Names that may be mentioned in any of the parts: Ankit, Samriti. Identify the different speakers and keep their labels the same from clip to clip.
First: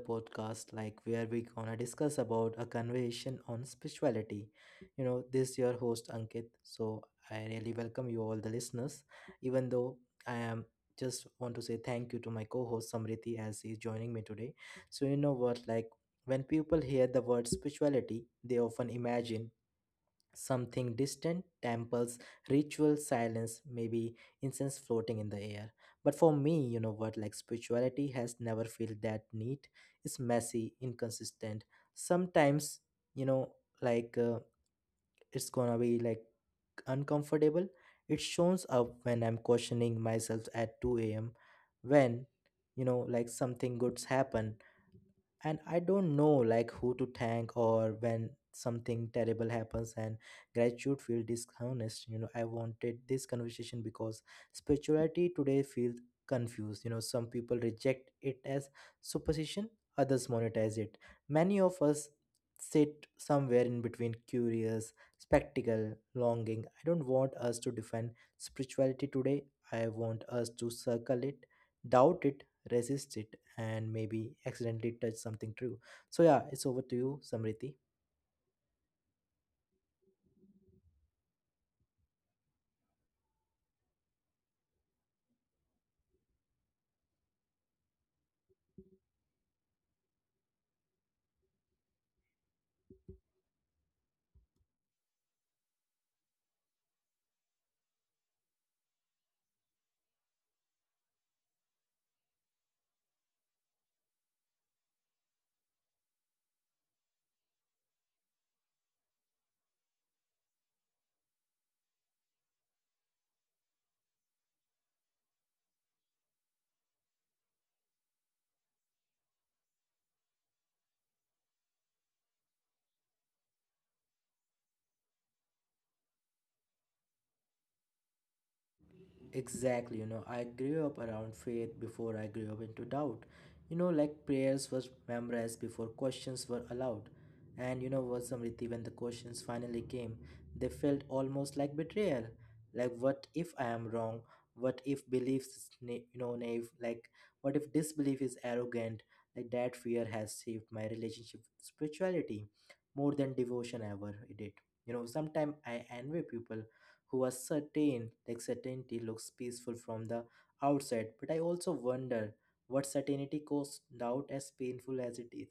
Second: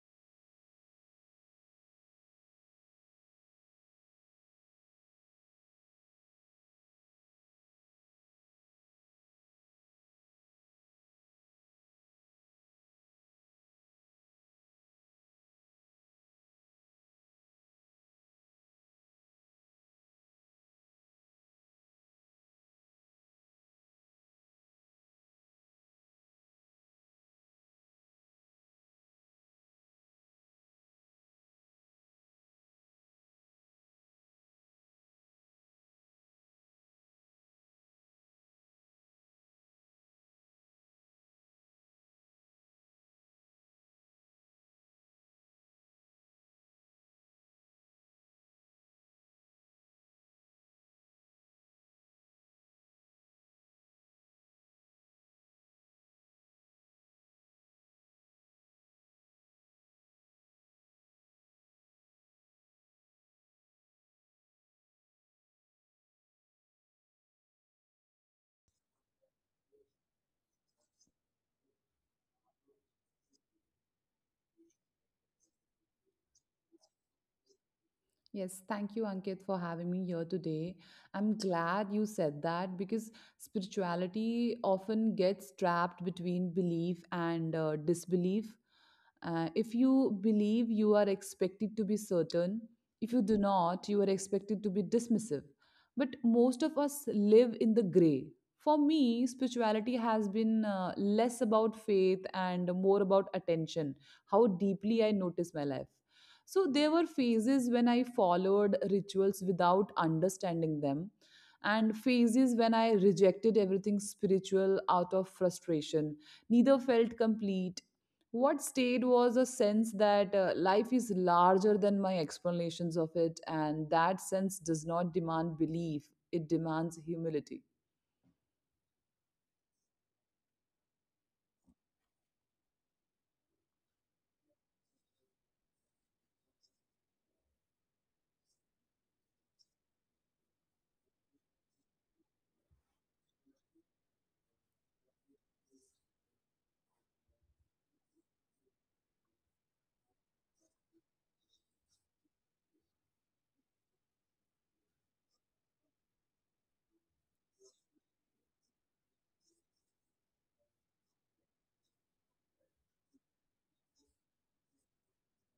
Speaker 1: podcast, like where we gonna discuss about a conversation on spirituality. You know, this your host Ankit. So I really welcome you all the listeners, even though I am just want to say thank you to my co-host Samriti as he's joining me today. So you know what, like when people hear the word spirituality, they often imagine something distant, temples, ritual silence, maybe incense floating in the air. But for me, you know what, like spirituality has never felt that neat. It's messy, inconsistent. Sometimes, you know, like uh, it's gonna be like uncomfortable. It shows up when I'm questioning myself at 2 a.m. when you know like something good's happened and I don't know like who to thank, or when something terrible happens and gratitude feel dishonest. You know, I wanted this conversation because spirituality today feels confused. You know, some people reject it as superstition, others monetize it. Many of us sit somewhere in between curious spectacle, longing. I don't want us to defend spirituality today. I want us to circle it, doubt it, resist it, and maybe accidentally touch something true. So, yeah, it's over to you, Samriti.
Speaker 2: Yes, thank you, Ankit, for having me here today. I'm glad you said that because spirituality often gets trapped between belief and disbelief. If you believe, you are expected to be certain. If you do not, you are expected to be dismissive. But most of us live in the gray. For me, spirituality has been less about faith and more about attention, how deeply I notice my life. So there were phases when I followed rituals without understanding them, and phases when I rejected everything spiritual out of frustration. Neither felt complete. What stayed was a sense that life is larger than my explanations of it, and that sense does not demand belief, it demands humility.
Speaker 1: Exactly, you know, I grew up around faith before I grew up into doubt. You know, like prayers was memorized before questions were allowed. And you know what, Samriti, when the questions finally came, they felt almost like betrayal. Like, what if I am wrong? What if beliefs, is you know, naive? Like, what if disbelief is arrogant? Like, that fear has shaped my relationship with spirituality more than devotion ever did. You know, sometimes I envy people who was certain. Like certainty looks peaceful from the outside, but I also wonder what certainty goes. Doubt, as painful as it is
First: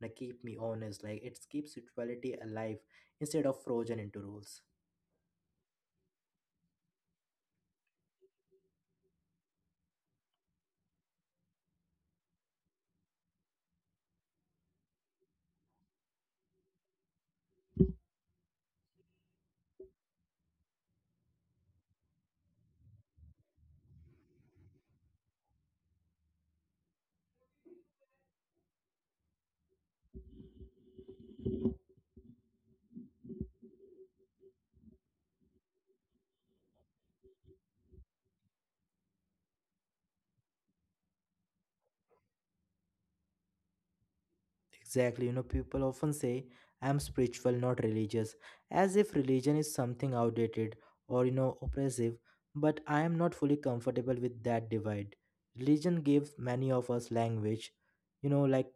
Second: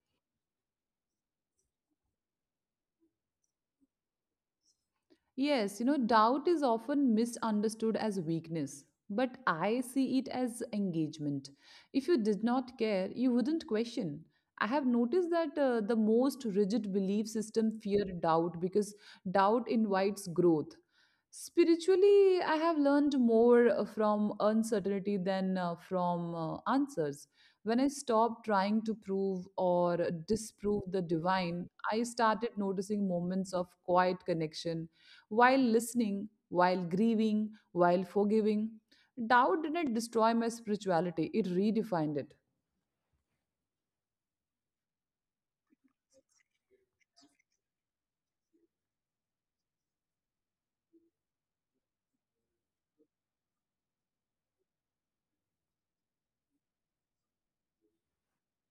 Speaker 1: now, keep me honest. Like it keeps spirituality alive instead of frozen into rules.
Speaker 2: Yes, you know, doubt is often misunderstood as weakness, but I see it as engagement. If you did not care, you wouldn't question. I have noticed that the most rigid belief system fear doubt because doubt invites growth. Spiritually, I have learned more from uncertainty than from answers. When I stopped trying to prove or disprove the divine, I started noticing moments of quiet connection while listening, while grieving, while forgiving. Doubt didn't destroy my spirituality, it redefined it.
Speaker 1: Exactly, you know, people often say, I'm spiritual, not religious, as if religion is something outdated or, you know, oppressive, but I am not fully comfortable with that divide. Religion gives many of us language, you know, like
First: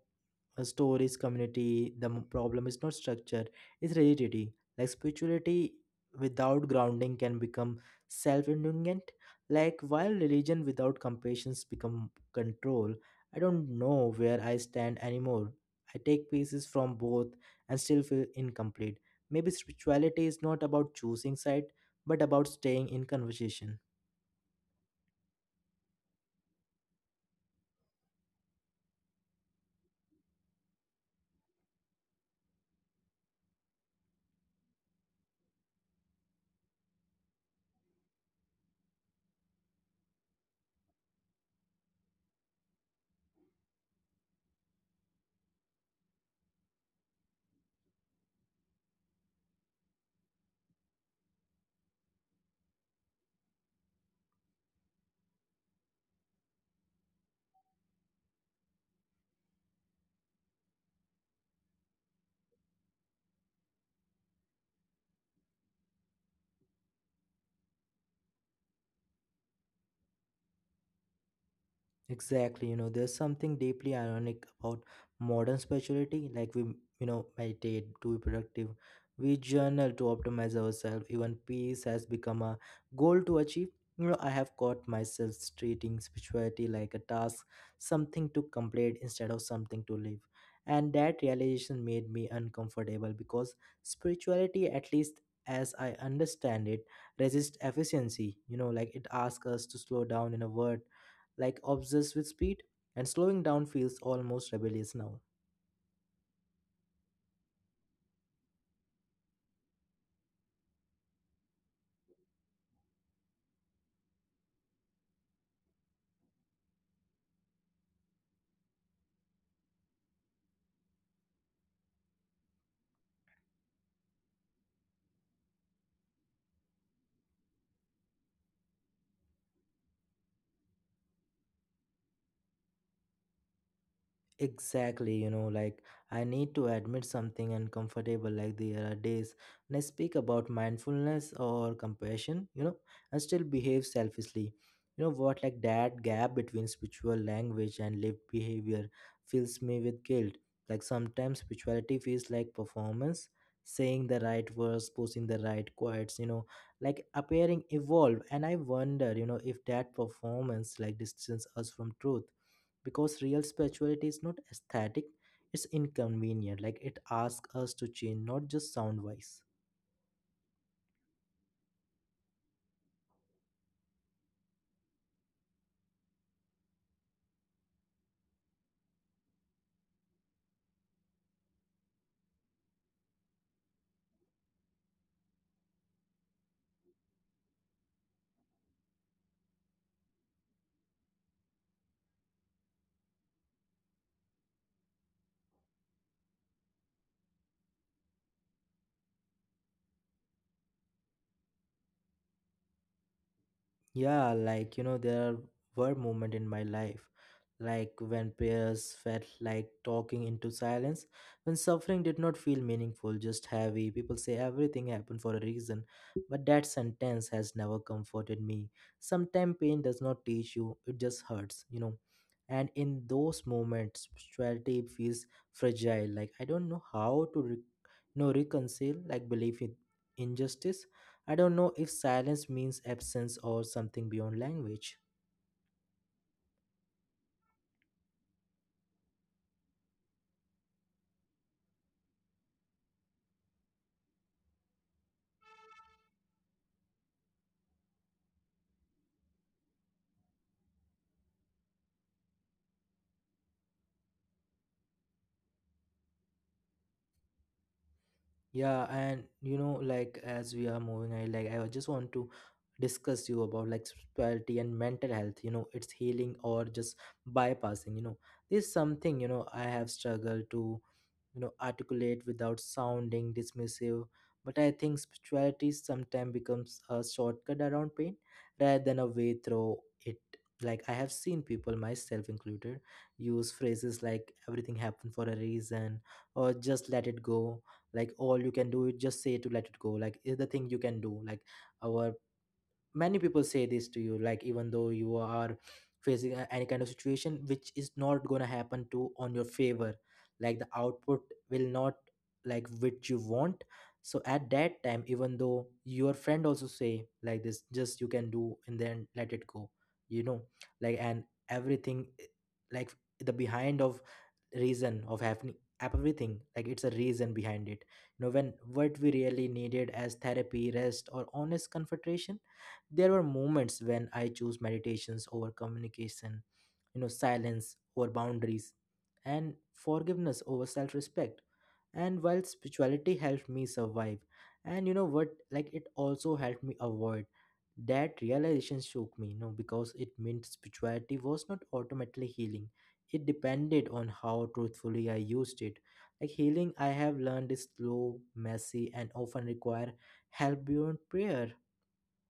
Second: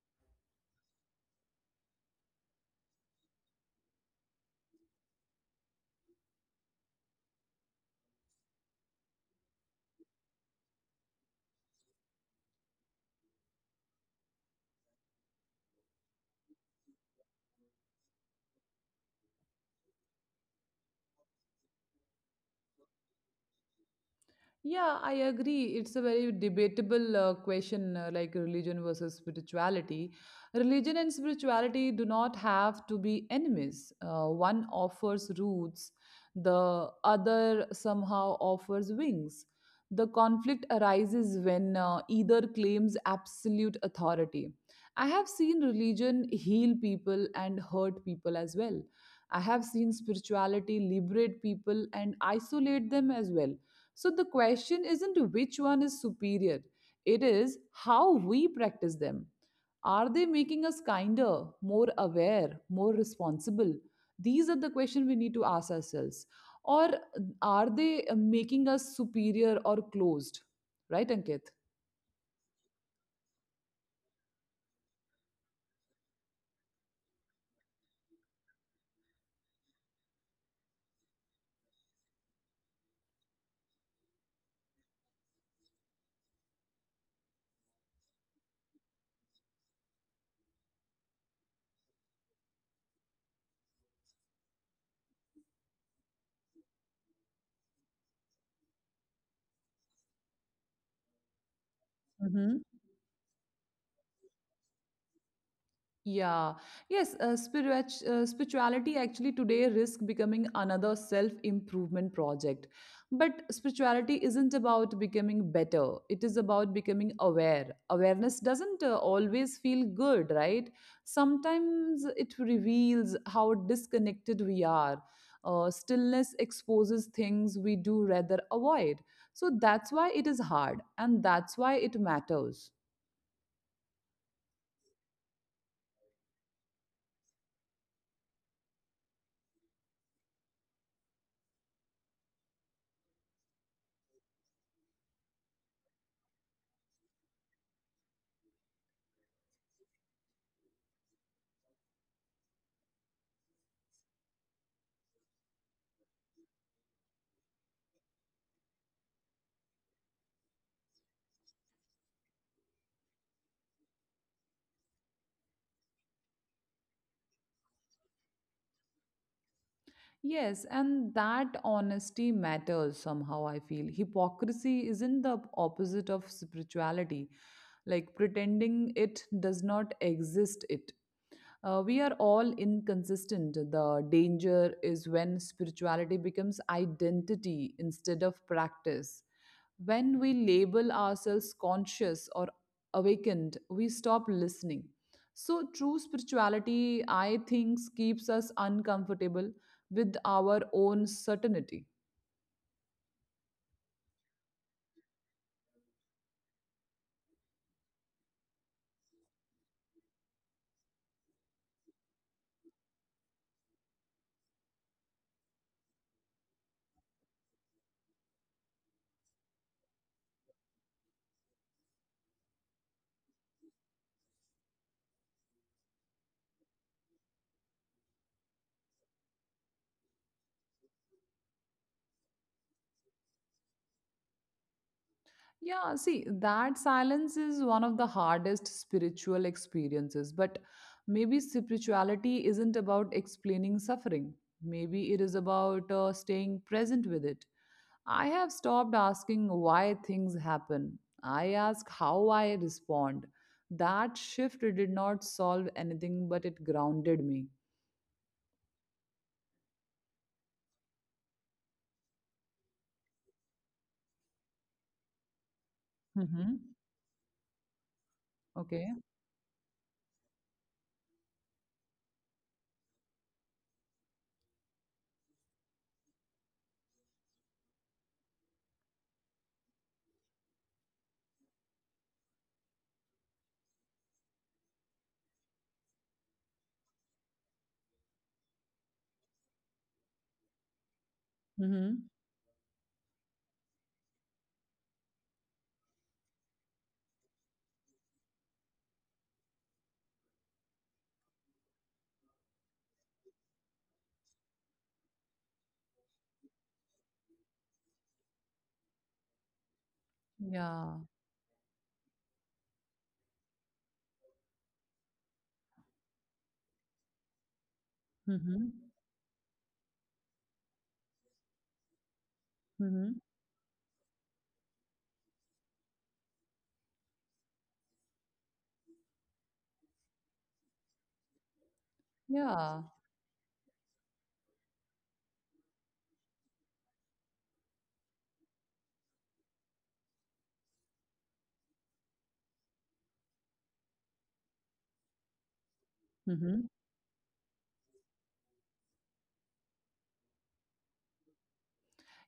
Speaker 1: a stories, community. The problem is not structure, it's rigidity. Like spirituality without grounding can become self indulgent. Like, while religion without compassion become control, I don't know where I stand anymore. I take pieces from both and still feel incomplete. Maybe spirituality is not about choosing side, but about staying in conversation.
Speaker 2: Yeah, I agree. It's a very debatable question, like religion versus spirituality. Religion and spirituality do not have to be enemies. One offers roots, the other somehow offers wings. The conflict arises when either claims absolute authority. I have seen religion heal people and hurt people as well. I have seen spirituality liberate people and isolate them as well, so the question isn't which one is superior, it is how we practice them. Are they making us kinder, more aware, more responsible? These are the questions we need to ask ourselves. Or are they making us superior or closed? Right, Ankit?
Speaker 1: Exactly, you know, there's something deeply ironic about modern spirituality. Like we, you know, meditate to be productive, we journal to optimize ourselves. Even peace has become a goal to achieve. You know, I have caught myself treating spirituality like a task, something to complete instead of something to live. And that realization made me uncomfortable because spirituality, at least as I understand it, resists efficiency. You know, like it asks us to slow down in a word like obsessed with speed, and slowing down feels almost rebellious now.
Speaker 2: Yeah, yes, spirituality actually today risk becoming another self-improvement project. But spirituality isn't about becoming better. It is about becoming aware. Awareness doesn't always feel good, right? Sometimes it reveals how disconnected we are. Stillness exposes things we do rather avoid. So that's why it is hard, and that's why it matters.
Speaker 1: Exactly, you know, like I need to admit something uncomfortable. Like there are days when I speak about mindfulness or compassion, you know, and still behave selfishly. You know what, like that gap between spiritual language and lived behavior fills me with guilt. Like sometimes spirituality feels like performance, saying the right words, posing the right quotes, you know, like appearing evolved. And I wonder, you know, if that performance like distances us from truth, because real spirituality is not aesthetic, it's inconvenient. Like it asks us to change, not just sound wise.
Speaker 2: Yes, and that honesty matters somehow, I feel. Hypocrisy isn't the opposite of spirituality. Like pretending it does not exist, it. We are all inconsistent. The danger is when spirituality becomes identity instead of practice. When we label ourselves conscious or awakened, we stop listening. So, true spirituality, I think, keeps us uncomfortable with our own certainty.
Speaker 1: Yeah, like you know, there were moments in my life, like when prayers felt like talking into silence, when suffering did not feel meaningful, just heavy. People say everything happened for a reason, but that sentence has never comforted me. Sometimes pain does not teach you, it just hurts, you know. And in those moments, spirituality feels fragile. Like I don't know how to, you know, reconcile, like belief in injustice. I don't know if silence means absence or something beyond language.
Speaker 2: Yeah, see, that silence is one of the hardest spiritual experiences. But maybe spirituality isn't about explaining suffering, maybe it is about staying present with it. I have stopped asking why things happen. I ask how I respond. That shift did not solve anything, but it grounded me.
Speaker 1: Yeah, and you know, like as we are moving, I just want to discuss you about like spirituality and mental health. You know, it's healing
Speaker 2: Mm-hmm.
Speaker 1: or just bypassing. You know, this is
Speaker 2: Okay.
Speaker 1: something you know I have struggled to, you know, articulate without sounding dismissive. But I think spirituality sometimes becomes a shortcut around pain rather than a way through it. Like I have seen people, myself included, use phrases like "everything happened for a reason" or "just let it go." Like all you can do is just say to let it go, like is the thing you can do. Like
Speaker 2: Mm-hmm.
Speaker 1: our many people say this to you, like even though you are facing any kind of situation which is not going to happen to on your favor, like the output will not, like which you want. So at that time, even though your friend also say like this just you can do, and then let it go, you know, like.
Speaker 2: Yeah.
Speaker 1: And everything like the behind of reason of happening everything, like it's a reason behind it, you know, when
Speaker 2: Mm-hmm.
Speaker 1: what we really needed as therapy, rest, or honest confrontation. There
Speaker 2: Mm-hmm.
Speaker 1: were moments when I chose meditations over communication, you know, silence over boundaries, and forgiveness over self respect. And while
Speaker 2: Yeah.
Speaker 1: spirituality helped me survive, and you know what, like it also helped me avoid. That realization shook me, you know, because it meant spirituality was not automatically healing. It depended on how truthfully I used it. Like
Speaker 2: Mm-hmm.
Speaker 1: healing, I have learned, is slow, messy, and often require help beyond prayer.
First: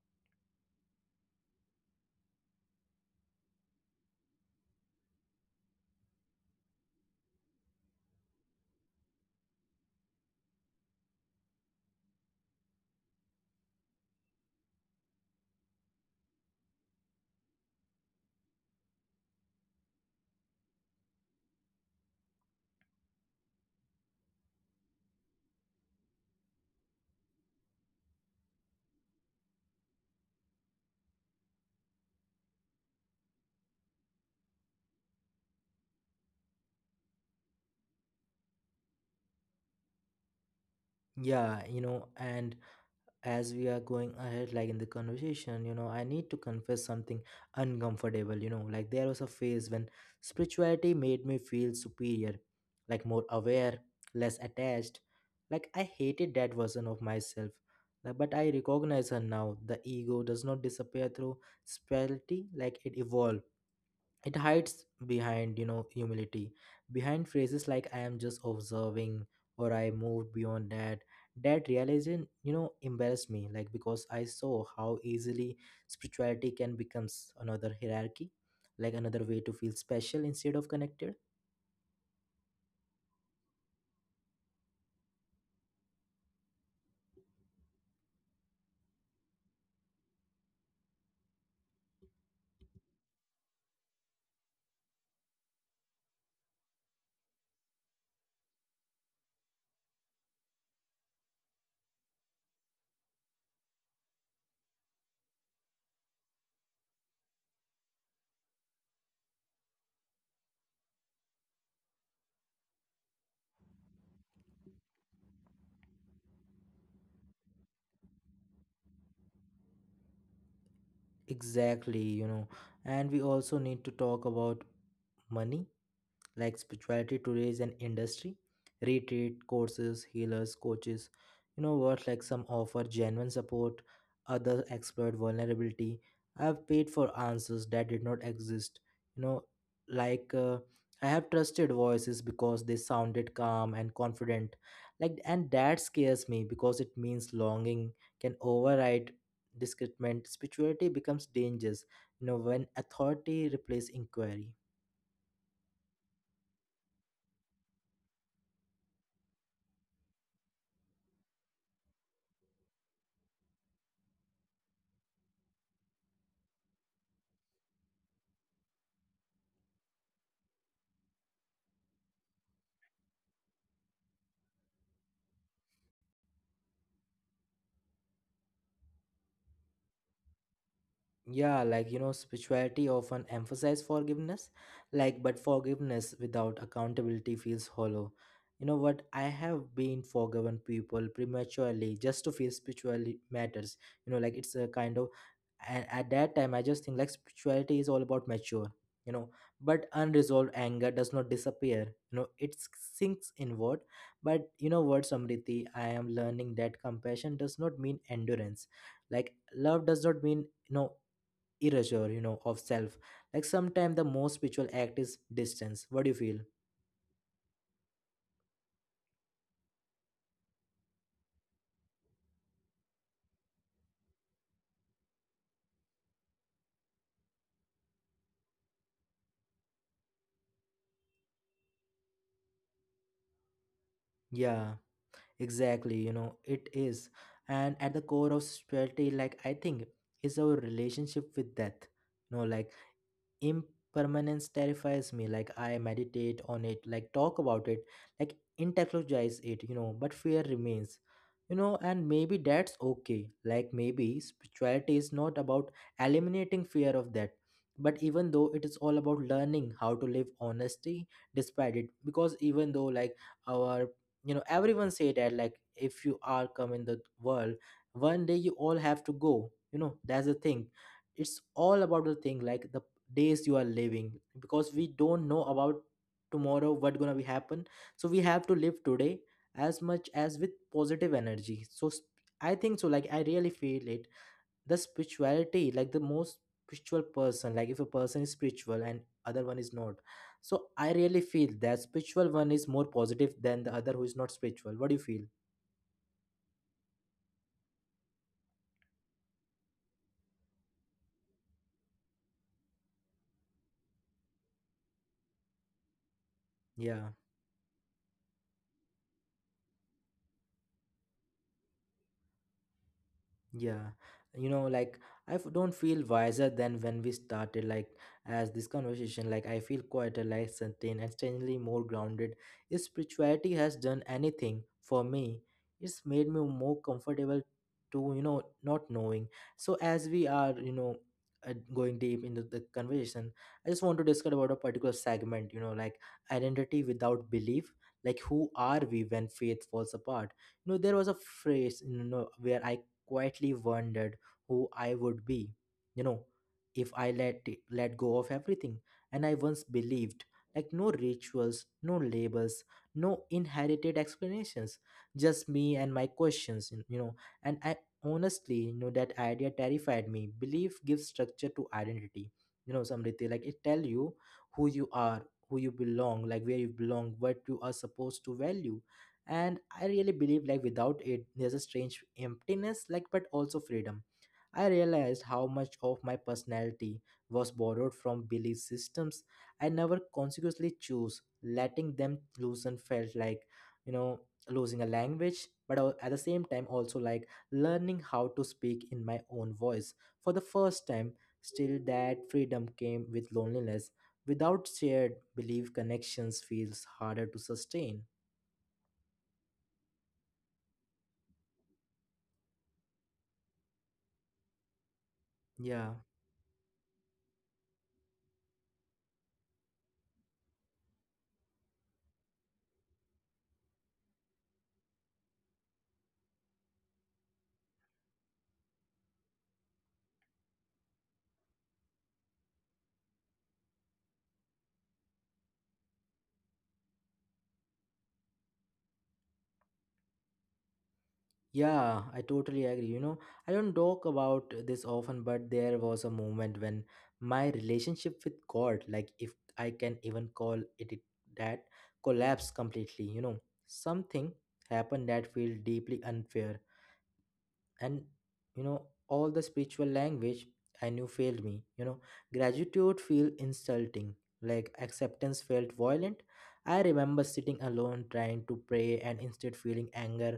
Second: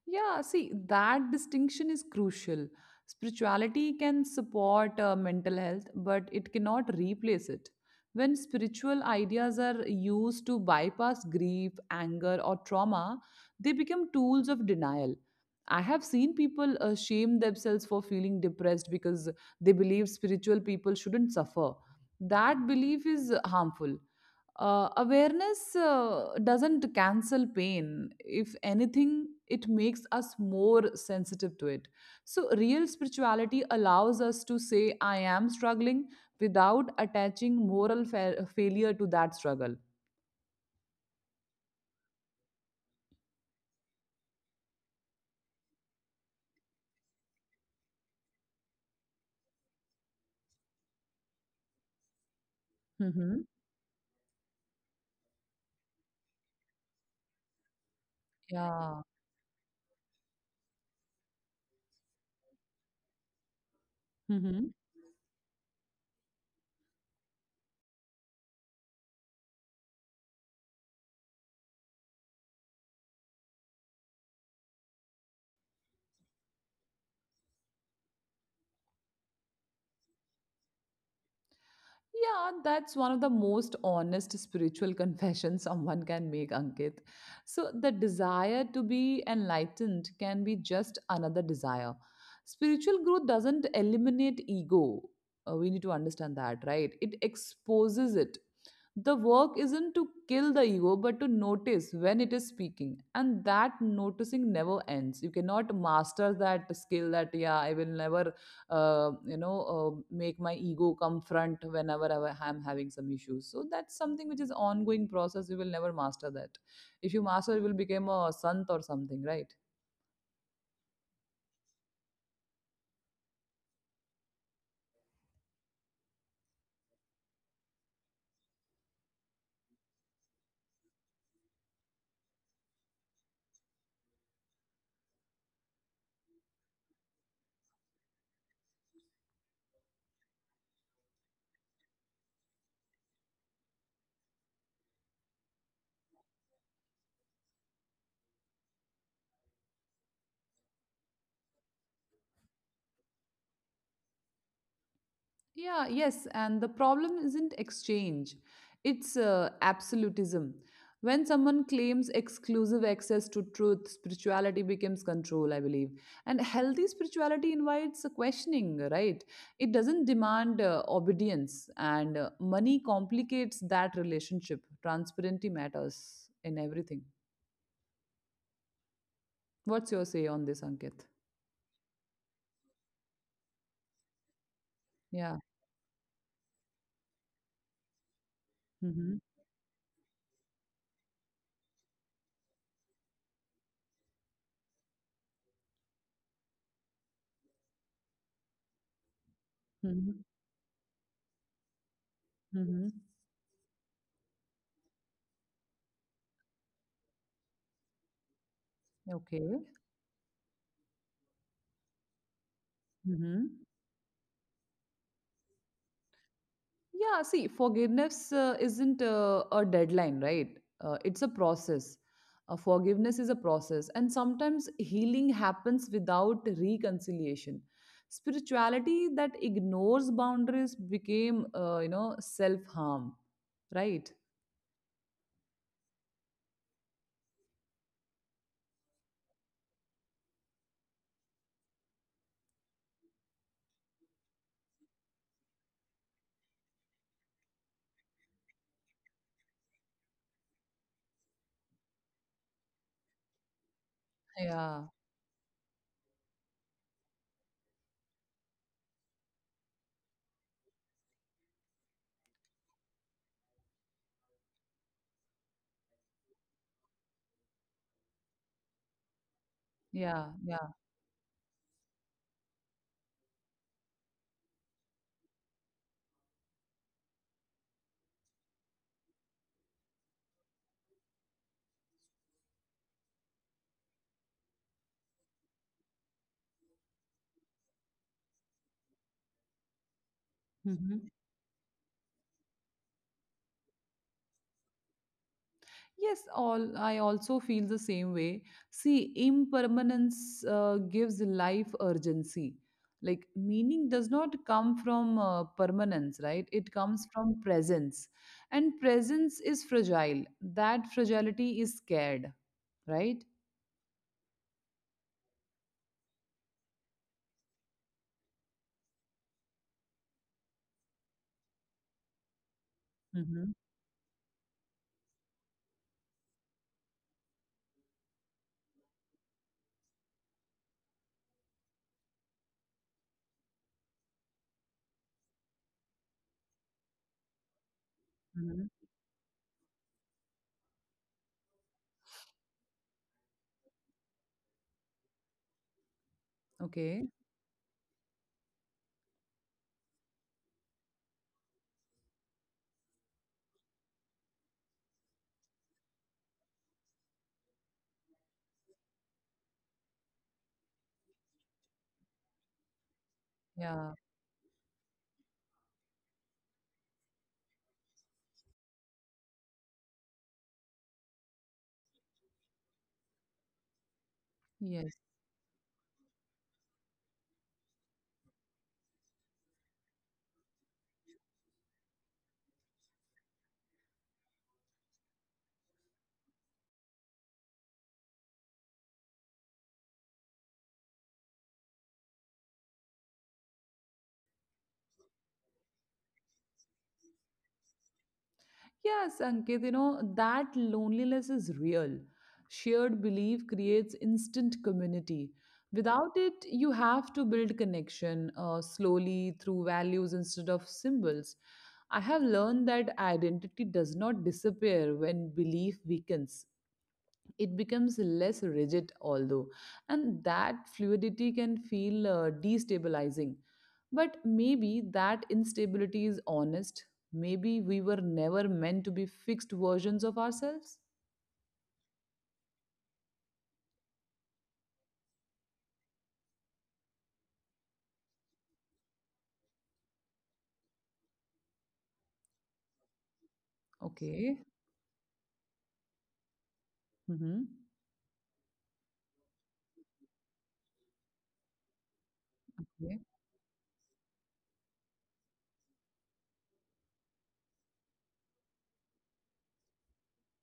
Speaker 2: Yeah, see, that distinction is crucial. Spirituality can support mental health, but it cannot replace it. When spiritual ideas are used to bypass grief, anger, or trauma, they become tools of denial. I have seen people shame themselves for feeling depressed because they believe spiritual people shouldn't suffer. That belief is harmful. Uh, awareness doesn't cancel pain. If anything, it makes us more sensitive to it. So real spirituality allows us to say I am struggling without attaching moral failure to that struggle.
Speaker 1: Yeah, you know, and as we are going ahead like in the conversation, you know, I need to confess something uncomfortable. You know, like there was a phase when spirituality made me feel superior, like more
Speaker 2: Mm-hmm.
Speaker 1: aware, less attached. Like I hated that version of myself. Like, but I
Speaker 2: Yeah.
Speaker 1: recognize her now. The ego does not disappear through spirituality, like it evolves, it
Speaker 2: Mm-hmm.
Speaker 1: hides behind, you know, humility, behind phrases like I am just observing, or I moved beyond that. That realization, you know, embarrassed me, like because I saw how easily spirituality can becomes another hierarchy, like another way to feel special instead of connected.
Speaker 2: Yeah, that's one of the most honest spiritual confessions someone can make, Ankit. So, the desire to be enlightened can be just another desire. Spiritual growth doesn't eliminate ego. We need to understand that, right? It exposes it. The work isn't to kill the ego, but to notice when it is speaking. And that noticing never ends. You cannot master that skill that, yeah, I will never, uh, you know, make my ego come front whenever I am having some issues. So that's something which is ongoing process. You will never master that. If you master, you will become a sant or something, right?
Speaker 1: Exactly, you know, and we also need to talk about money. Like spirituality today is an industry, retreat courses, healers, coaches. You know what, like some offer genuine support, others exploit vulnerability. I have paid for answers that did not exist, you know, like uh, I have trusted voices because they sounded calm and confident. Like and that scares me, because it means longing can override discernment. Spirituality becomes dangerous, you know, when authority replaces inquiry.
Speaker 2: Yeah, yes, and the problem isn't exchange, it's absolutism. When someone claims exclusive access to truth, spirituality becomes control, I believe. And healthy spirituality invites a questioning, right? It doesn't demand obedience, and money complicates that relationship. Transparency matters in everything. What's your say on this, Ankit?
Speaker 1: Yeah, like you know, spirituality often emphasizes forgiveness,
Speaker 2: Yeah.
Speaker 1: like but forgiveness without accountability feels hollow. You know what?
Speaker 2: Mm-hmm.
Speaker 1: I have been forgiven people prematurely just to feel spiritually matters. You know, like it's a kind of. And at that time I just think like spirituality is all about mature, you know, but
Speaker 2: Mm-hmm.
Speaker 1: unresolved anger does not disappear. You know, it
Speaker 2: Mm-hmm.
Speaker 1: sinks inward. But you know what, Samriti, I am learning that compassion does not mean endurance. Like
Speaker 2: Okay.
Speaker 1: love does not mean no erasure, you know, of self.
Speaker 2: Mm-hmm.
Speaker 1: Like sometimes the most spiritual act is distance. What do you feel?
Speaker 2: Yeah, see, forgiveness isn't a deadline, right? It's a process. Forgiveness is a process, and sometimes healing happens without reconciliation. Spirituality that ignores boundaries became, self harm, right?
Speaker 1: Yeah, exactly, you know, it is. And at the core of spirituality, like I think, is our relationship with death. You know, like impermanence terrifies me. Like I meditate on it, like talk about it, like intellectualize it, you know, but fear remains. You know, and maybe that's okay. Like maybe
Speaker 2: Yeah,
Speaker 1: spirituality is not about eliminating fear of that, but even though it is all about learning how to live honesty despite it. Because even though like our, you know, everyone say that like if you are come in the world one day you all have to go, you know,
Speaker 2: yeah,
Speaker 1: that's the
Speaker 2: yeah.
Speaker 1: thing. It's all about the thing, like the days you are living, because we don't know about tomorrow what gonna be happen. So we have to live today as much as with positive energy. So I think so, like I really feel it, the spirituality. Like the most spiritual person, like if a person is spiritual and other one is not, so I
Speaker 2: Mhm.
Speaker 1: really feel that spiritual one is more positive than the other who is not spiritual. What do you feel?
Speaker 2: Yes, all I also feel the same way. See, impermanence gives life urgency. Like meaning does not come from permanence, right? It comes
Speaker 1: Yeah.
Speaker 2: from presence. And presence is fragile. That fragility is scared, right?
Speaker 1: Yeah, you know, like I don't feel wiser than when we started. Like as this conversation, like I feel quieter, like certain and strangely more grounded. If
Speaker 2: Mm-hmm.
Speaker 1: spirituality has done anything for me, it's made me more comfortable to, you know, not knowing. So as we are you know going deep into the conversation, I just want to discuss about a particular segment. You know, like identity without belief. Like who
Speaker 2: Mm-hmm.
Speaker 1: are we when faith falls apart? There was a phrase, where I quietly wondered who I would be, you know, if
Speaker 2: Okay.
Speaker 1: I let go of everything. And I once believed, like no rituals, no labels, no inherited explanations, just me and my questions. And I Honestly, that idea terrified me. Belief gives structure to identity. You know, Samriti, like it tell
Speaker 2: Yeah.
Speaker 1: you who you are, who you belong, like where you belong, what you are supposed to value. And I really believe, like without it there's a strange emptiness, like but also freedom. I
Speaker 2: Yeah.
Speaker 1: realized how much of my personality was borrowed from belief systems I never consciously choose. Letting them loosen felt like, you know losing a language, but at the same time also like learning how to speak in my own voice for the first time. Still, that freedom came with loneliness. Without shared belief, connections feels harder to sustain.
Speaker 2: Yes, Ankit, you know, that loneliness is real. Shared belief creates instant community.
Speaker 1: Yeah.
Speaker 2: Without it, you have to build connection slowly through values instead of symbols. I have learned that identity does not disappear when belief weakens, it becomes less rigid, although, and that fluidity can feel destabilizing, but maybe that instability is honest. Maybe we were never meant to be fixed versions of ourselves.
Speaker 1: Yeah, I totally agree. You know, I don't talk about this often, but there was a moment when my relationship with God, like if I can even call it that, collapsed completely. You know, something
Speaker 2: Okay.
Speaker 1: happened that felt deeply unfair.
Speaker 2: Mm-hmm.
Speaker 1: And all the spiritual language I knew failed me.
Speaker 2: Okay.
Speaker 1: Gratitude felt insulting, like acceptance felt violent. I remember sitting alone trying to pray and instead feeling anger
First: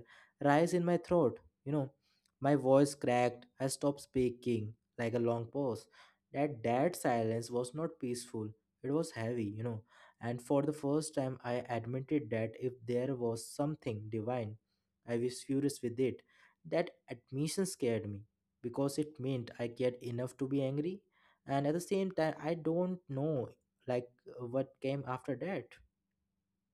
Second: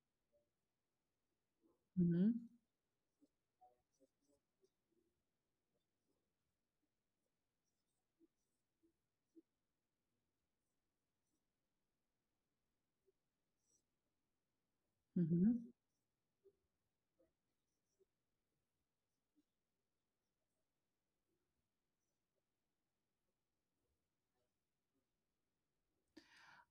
Speaker 1: rise in my throat, you know
Speaker 2: Mm-hmm.
Speaker 1: my voice cracked, I stopped speaking, like a long pause. That dead silence was not peaceful, it was heavy, and for the first time I admitted that if there was something divine, I was
Speaker 2: Mm-hmm.
Speaker 1: furious with it. That admission scared me because it meant I cared enough to be angry, and at the same time, I don't know, like what came after that.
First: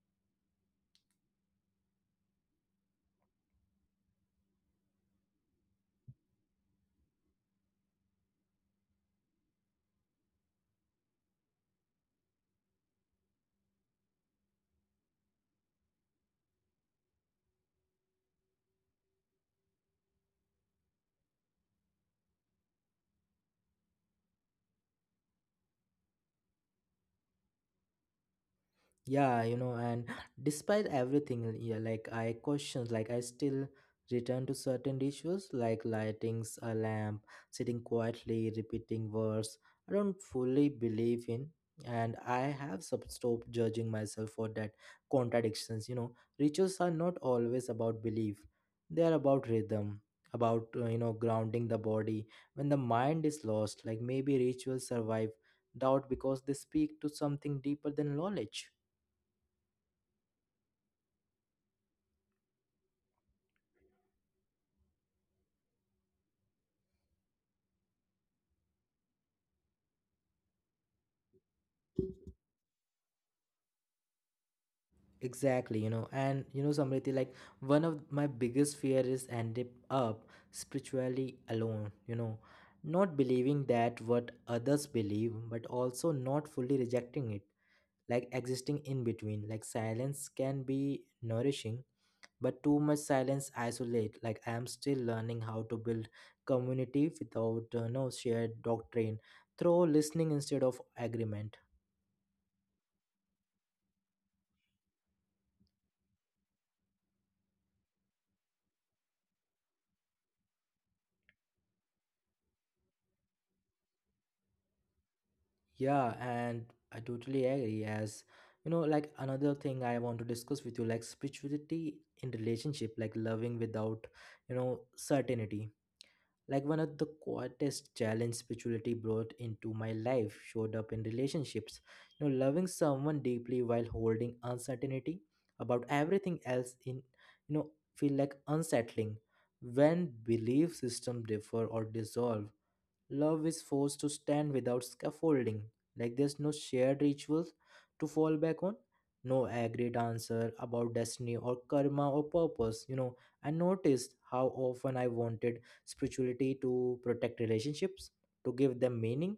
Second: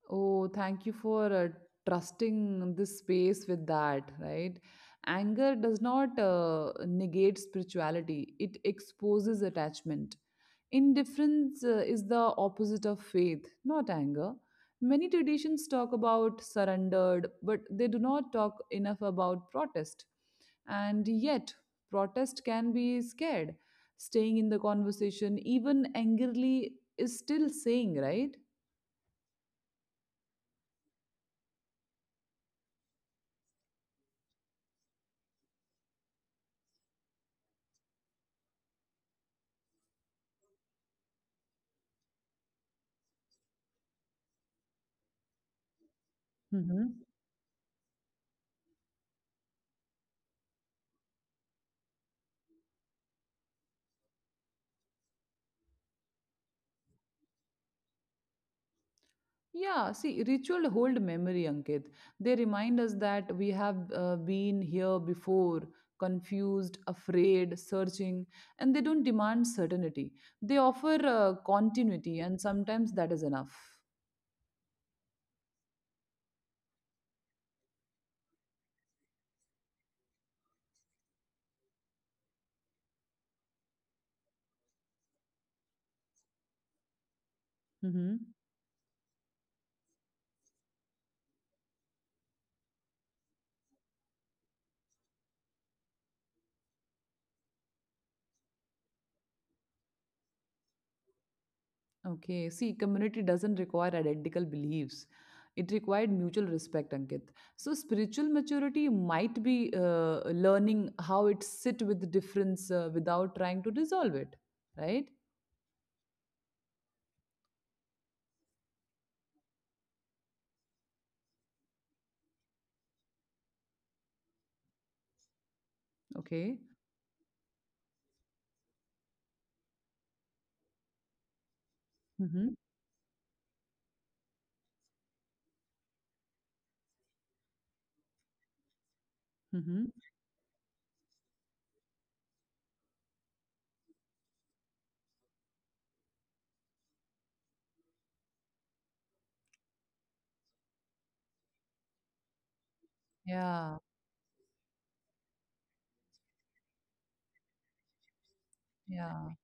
Speaker 2: Oh, thank you for trusting this space with that, right? Anger does not negate spirituality, it exposes attachment. Indifference is the opposite of faith, not anger. Many traditions talk about surrendered, but they do not talk enough about protest. And yet, protest can be scared. Staying in the conversation, even angrily, is still saying, right?
Speaker 1: Yeah, and despite everything, yeah, like I questions, like I still return to certain rituals, like lightings a lamp, sitting quietly, repeating words I don't fully believe in. And I have stopped judging myself for that contradictions, rituals are
Speaker 2: Mm-hmm.
Speaker 1: not always about belief, they are about rhythm, about grounding the body when the mind is lost. Like maybe rituals survive doubt because they speak to something deeper than knowledge.
Speaker 2: Yeah, see, ritual hold memory, Ankit. They remind us that we have been here before, confused, afraid, searching, and they don't demand certainty. They offer continuity, and sometimes that is enough.
Speaker 1: Exactly, you know, and you know, Samriti, like one of my biggest fear is ending up spiritually alone, you know, not believing that what others believe, but also not fully rejecting it,
Speaker 2: Hmm.
Speaker 1: like existing in between. Like silence can be nourishing, but too much silence isolate. Like I am still learning how to build community without no shared doctrine, through listening instead of agreement.
Speaker 2: Okay, see, community doesn't require identical beliefs. It required mutual respect, Ankit. So spiritual maturity might be learning how it sit with difference without trying to resolve it, right?
Speaker 1: Yeah, and I totally agree. As you know, like another thing I want to discuss with you, like spirituality in relationship, like loving without, you know, certainty.
Speaker 2: Okay.
Speaker 1: Like one of the quietest challenge spirituality brought into my life showed up in relationships. You know,
Speaker 2: Mhm.
Speaker 1: loving someone deeply while holding uncertainty about everything else in, you know, feel like unsettling
Speaker 2: Mm-hmm.
Speaker 1: when belief system differ or dissolve. Love is forced to stand without scaffolding. Like there's no shared rituals to fall back on, no agreed answer about destiny or karma or purpose. You know, I
Speaker 2: Yeah,
Speaker 1: noticed how often I wanted spirituality to protect relationships, to give them
Speaker 2: yeah,
Speaker 1: meaning,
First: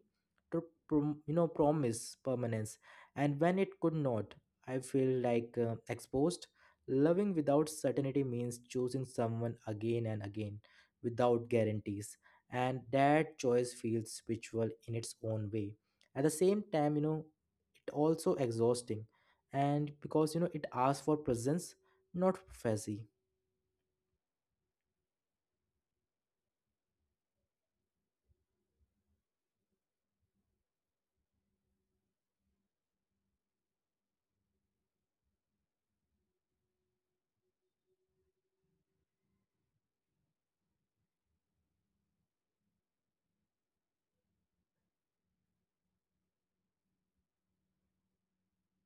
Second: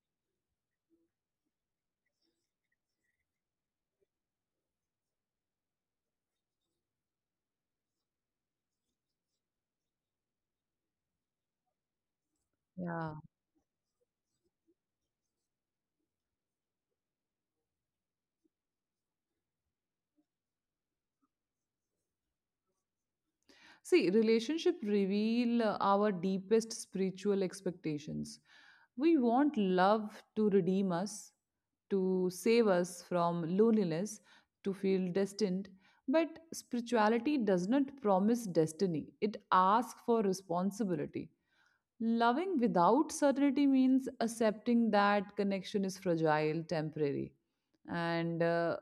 Speaker 1: to you know promise permanence. And when it could not, I feel like exposed. Loving without certainty means choosing someone again and again without guarantees, and
Speaker 2: yeah.
Speaker 1: that choice feels spiritual in its own way. At the same time, you know, it also exhausting, and because you know it asks for presence, not fuzzy.
Speaker 2: See, relationship reveal our deepest spiritual expectations. We want love to redeem us, to save us from loneliness, to feel destined. But spirituality does not promise destiny, it asks for responsibility. Loving without certainty means accepting that connection is fragile, temporary. And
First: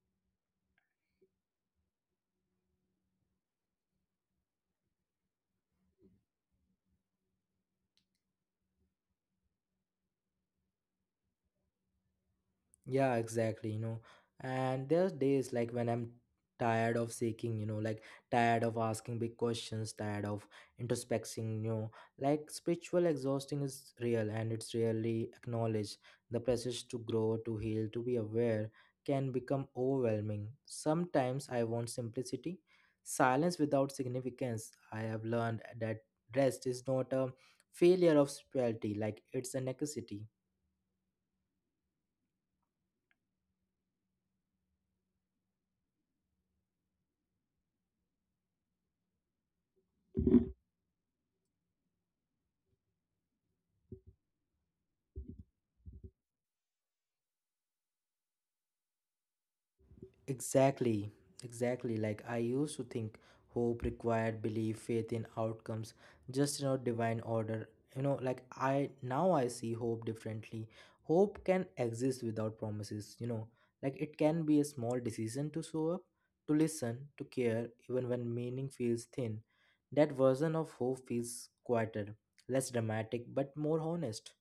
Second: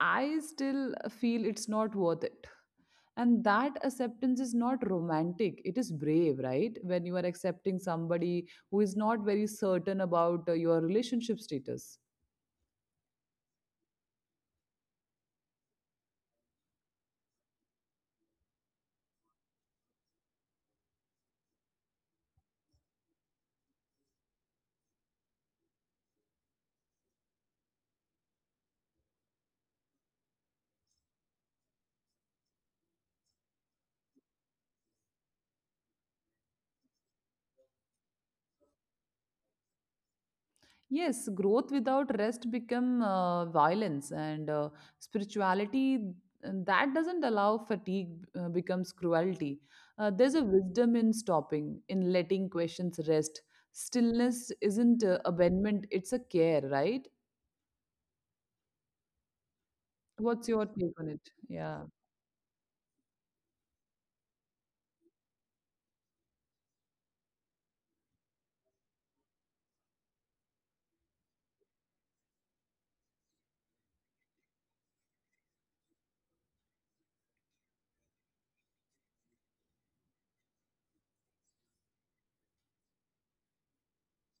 Speaker 2: I still feel it's not worth it. And that acceptance is not romantic. It is brave, right? When you are accepting somebody who is not very certain about your relationship status.
Speaker 1: Yeah, exactly, you know. And there's days like when I'm tired of seeking, you know, like tired of asking big questions, tired of introspecting, you know, like spiritual exhausting is real and it's really acknowledged. The process to grow, to heal, to be aware can become overwhelming. Sometimes I want simplicity, silence without significance. I have learned that rest is not a failure of spirituality, like it's a necessity.
Speaker 2: Yes, growth without rest become violence and spirituality and that doesn't allow fatigue becomes cruelty. There's a wisdom in stopping, in letting questions rest. Stillness isn't abandonment, it's a care, right? What's your take on
Speaker 1: Exactly,
Speaker 2: it? Yeah.
Speaker 1: exactly. Like I used to think hope required belief, faith in outcomes, just you know, divine order. You know, like I now I see hope differently. Hope can exist without promises, you know, like it can be a small decision to show up, to listen, to care, even when meaning feels thin. That version of hope feels quieter, less dramatic, but more honest.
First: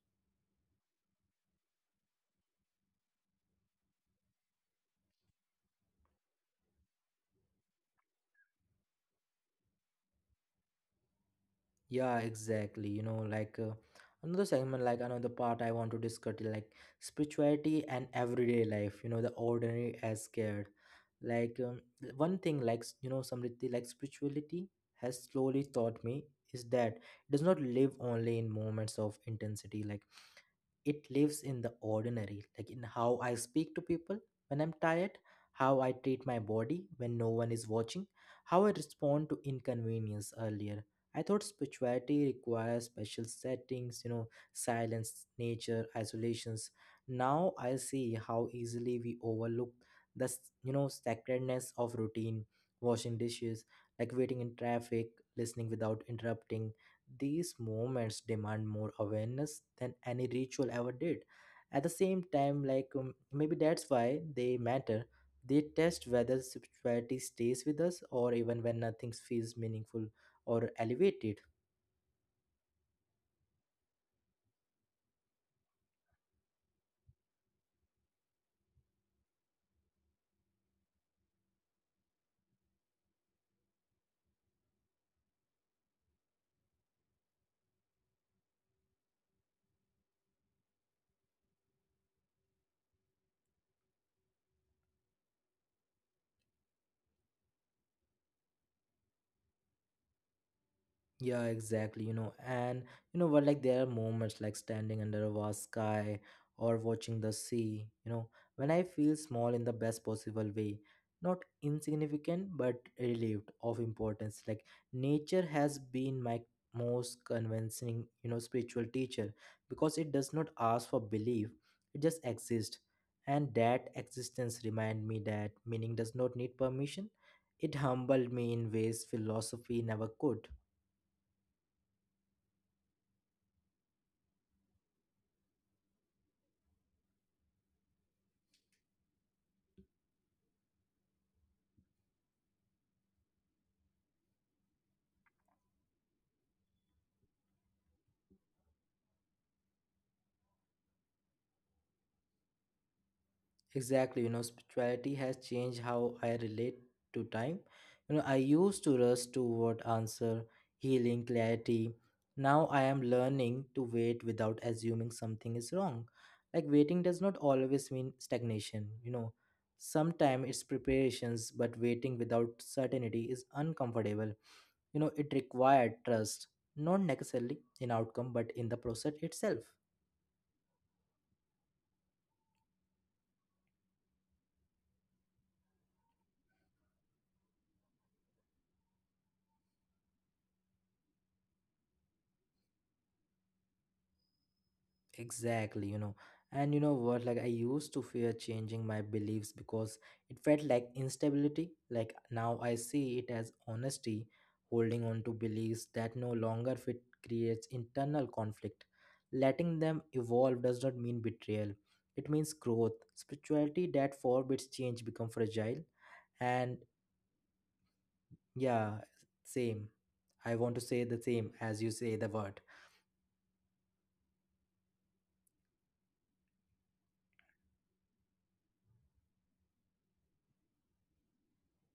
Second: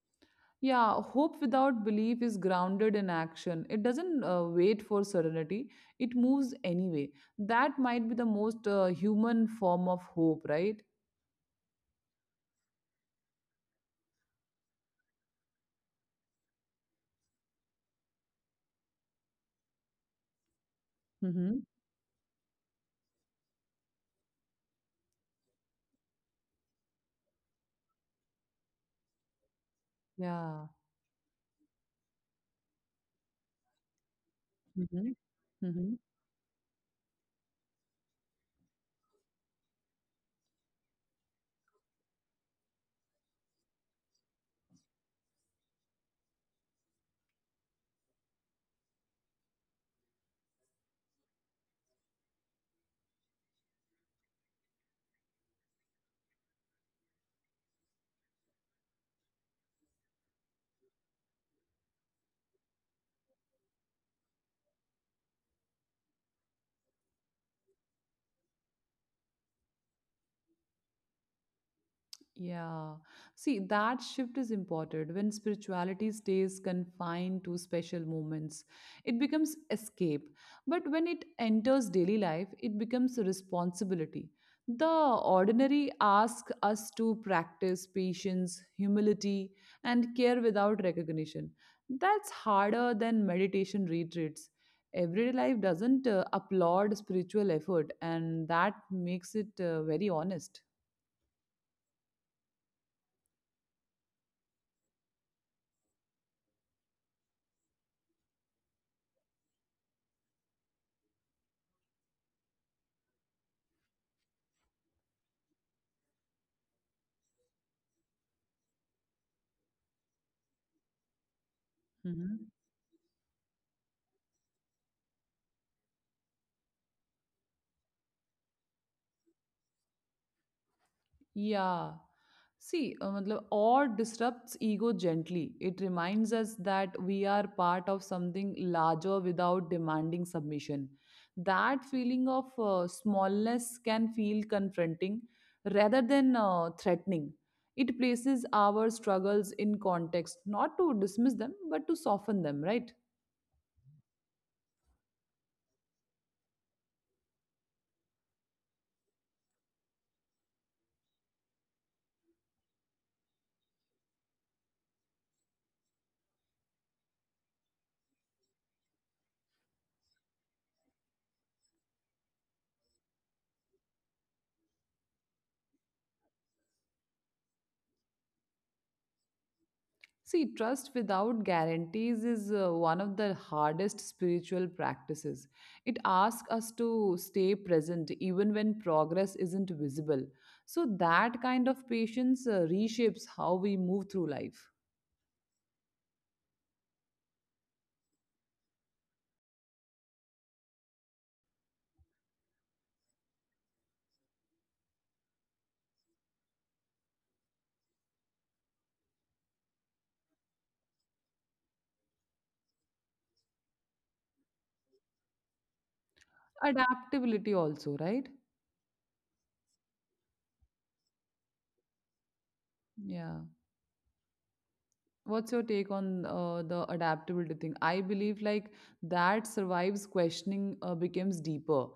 Speaker 2: Yeah, hope without belief is grounded in action. It doesn't wait for serenity, it moves anyway. That might be the most human form of hope, right?
Speaker 1: Yeah, exactly. You know, like another segment, like another part I want to discuss, like spirituality and everyday life, you know, the ordinary as scared.
Speaker 2: Mm-hmm.
Speaker 1: Like one thing, like, you know, Samriti, like spirituality has slowly taught me is that it does not live only in moments of intensity, like
Speaker 2: Ja.
Speaker 1: it lives in the ordinary, like in how I speak to people when I'm
Speaker 2: Mhm.
Speaker 1: tired, how I
Speaker 2: Mhm.
Speaker 1: treat my body when no one is watching, how I respond to inconvenience. Earlier I thought spirituality requires special settings, you know, silence, nature, isolations. Now I see how easily we overlook the, you know, sacredness of routine, washing dishes, like waiting in traffic, listening without interrupting. These moments demand more awareness than any ritual ever did. At the same time, like maybe that's why they matter. They test whether spirituality stays with us or even when nothing feels meaningful or elevated.
Speaker 2: Yeah. See, that shift is important. When spirituality stays confined to special moments, it becomes escape. But when it enters daily life, it becomes a responsibility. The ordinary asks us to practice patience, humility, and care without recognition. That's harder than meditation retreats. Everyday life doesn't applaud spiritual effort, and that makes it very honest.
Speaker 1: Yeah, exactly. You know, and you know what, like there are moments like standing under a vast sky or watching the sea, you know, when I feel small in the best possible way, not insignificant, but relieved of importance. Like nature has been my most convincing, you know, spiritual teacher because it does not ask for belief, it just
Speaker 2: Mm-hmm.
Speaker 1: exists. And that existence remind me that meaning does not need permission. It humbled me in ways philosophy never could.
Speaker 2: Yeah. See, matlab, awe disrupts ego gently. It reminds us that we are part of something larger without demanding submission. That feeling of smallness can feel confronting rather than threatening. It places our struggles in context, not to dismiss them, but to soften them, right?
Speaker 1: Exactly, you know, spirituality has changed how I relate to time. You know, I used to rush toward answer, healing, clarity. Now I am learning to wait without assuming something is wrong. Like waiting does not always mean stagnation, you know. Sometimes it's preparations, but waiting without certainty is uncomfortable. You know, it required trust, not necessarily in outcome, but in the process itself.
Speaker 2: See, trust without guarantees is one of the hardest spiritual practices. It asks us to stay present even when progress isn't visible. So, that kind of patience reshapes how we move through life.
Speaker 1: Exactly, you know. And you know what? Like, I used to fear changing my beliefs because it felt like instability. Like, now I see it as honesty, holding on to beliefs that no longer fit creates internal conflict. Letting them evolve does not mean betrayal, it means growth. Spirituality that forbids change become fragile. And
Speaker 2: Adaptability, also, right?
Speaker 1: yeah, same. I want to say the same as you say the word.
Speaker 2: Yeah. What's your take on the adaptability thing? I believe like that survives questioning becomes deeper,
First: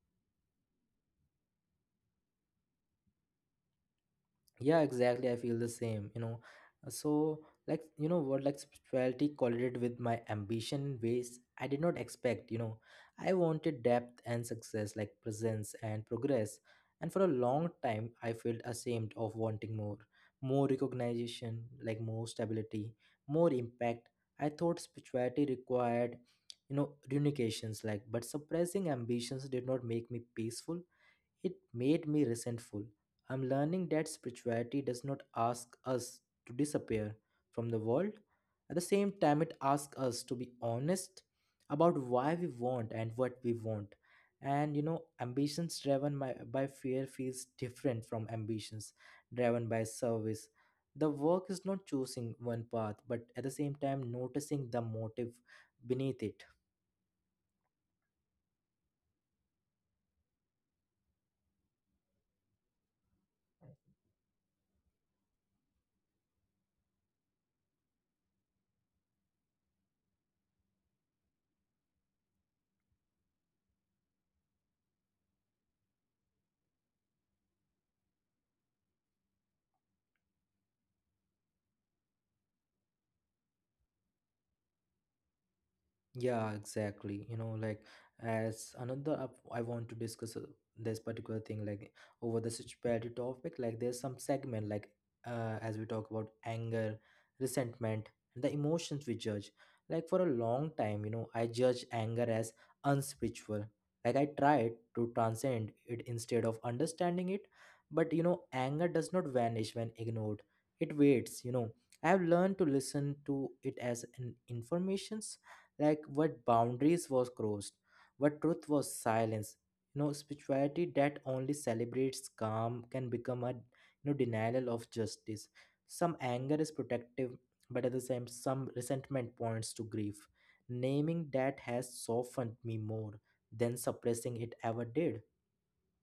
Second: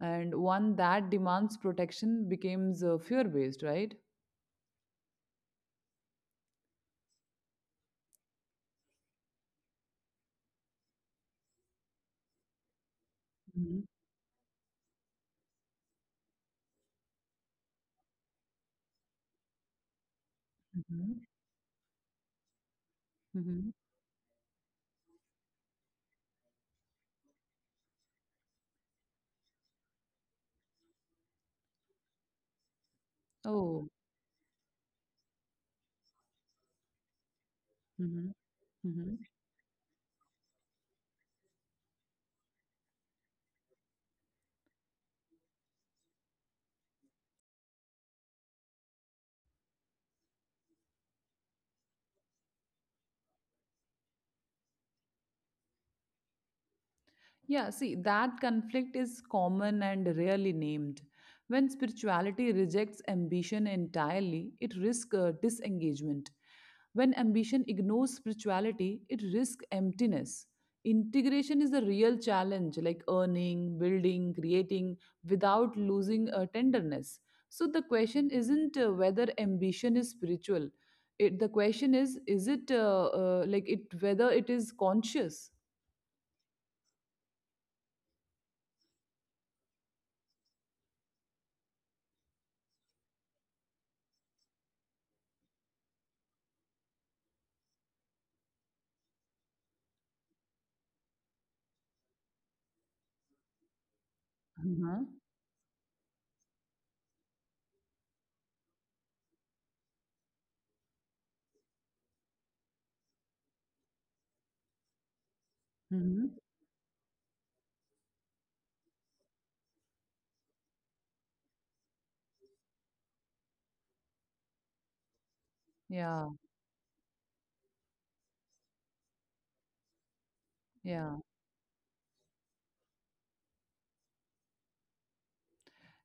Speaker 2: and one that demands protection becomes fear based, right?
Speaker 1: Yeah, exactly, I feel the same, you know. So like you know what, like spirituality collided with my ambition in ways I did not expect, you know. I wanted
Speaker 2: Mhm.
Speaker 1: depth and success, like presence and progress. And for a long time I felt ashamed of wanting more, more
Speaker 2: Mhm.
Speaker 1: recognition, like more stability, more
Speaker 2: Mhm.
Speaker 1: impact. I thought spirituality required, you know renunciations, like but suppressing ambitions did not make me peaceful, it made me resentful. I'm
Speaker 2: Oh.
Speaker 1: learning that spirituality does not ask us to disappear from the world.
Speaker 2: Mhm.
Speaker 1: At the
Speaker 2: Mhm.
Speaker 1: same time, it asks us to be honest about why we want and what we want. And you know, ambitions driven by fear feels different from ambitions driven by service. The work is not choosing one path, but at the same time, noticing the motive beneath it.
Speaker 2: Yeah, see, that conflict is common and rarely named. When spirituality rejects ambition entirely, it risks disengagement. When ambition ignores spirituality, it risks emptiness. Integration is the real challenge, like earning, building, creating, without losing tenderness. So the question isn't whether ambition is spiritual. It, the question is it like it whether it is conscious?
Speaker 1: Yeah, exactly. You know, like as another, I want to discuss this particular thing, like over the spirituality topic. Like there's some segment, like as we talk about anger, resentment, and the emotions we judge. Like for a long time, you know, I judge anger as unspiritual. Like I tried
Speaker 2: Mm-hmm.
Speaker 1: to transcend it instead of understanding it, but you know, anger does not vanish when ignored. It waits. You know, I have learned to listen to it as an information, like what boundaries was crossed, what truth was silenced, spirituality that only celebrates calm can become a, denial of justice. Some
Speaker 2: Yeah,
Speaker 1: anger is protective, but at the same some resentment points to grief.
Speaker 2: yeah.
Speaker 1: Naming that has softened me more than suppressing it ever did.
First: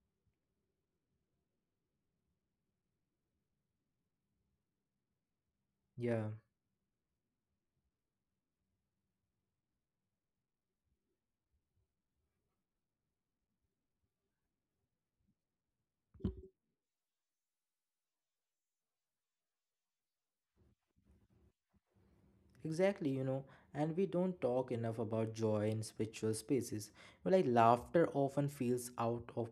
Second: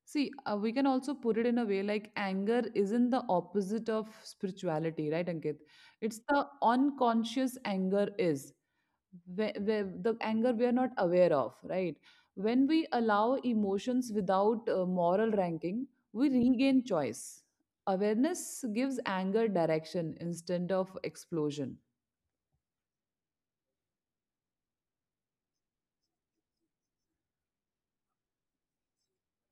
Speaker 2: See, we can also put it in a way like anger isn't the opposite of spirituality, right, Ankit? It's
Speaker 1: Yeah.
Speaker 2: the unconscious anger is where the anger we are not aware of, right? When we allow emotions without moral ranking, we regain choice. Awareness gives anger direction instead of explosion.
Speaker 1: Exactly, you know, and we don't talk enough about joy in spiritual spaces. Well, like laughter often feels out of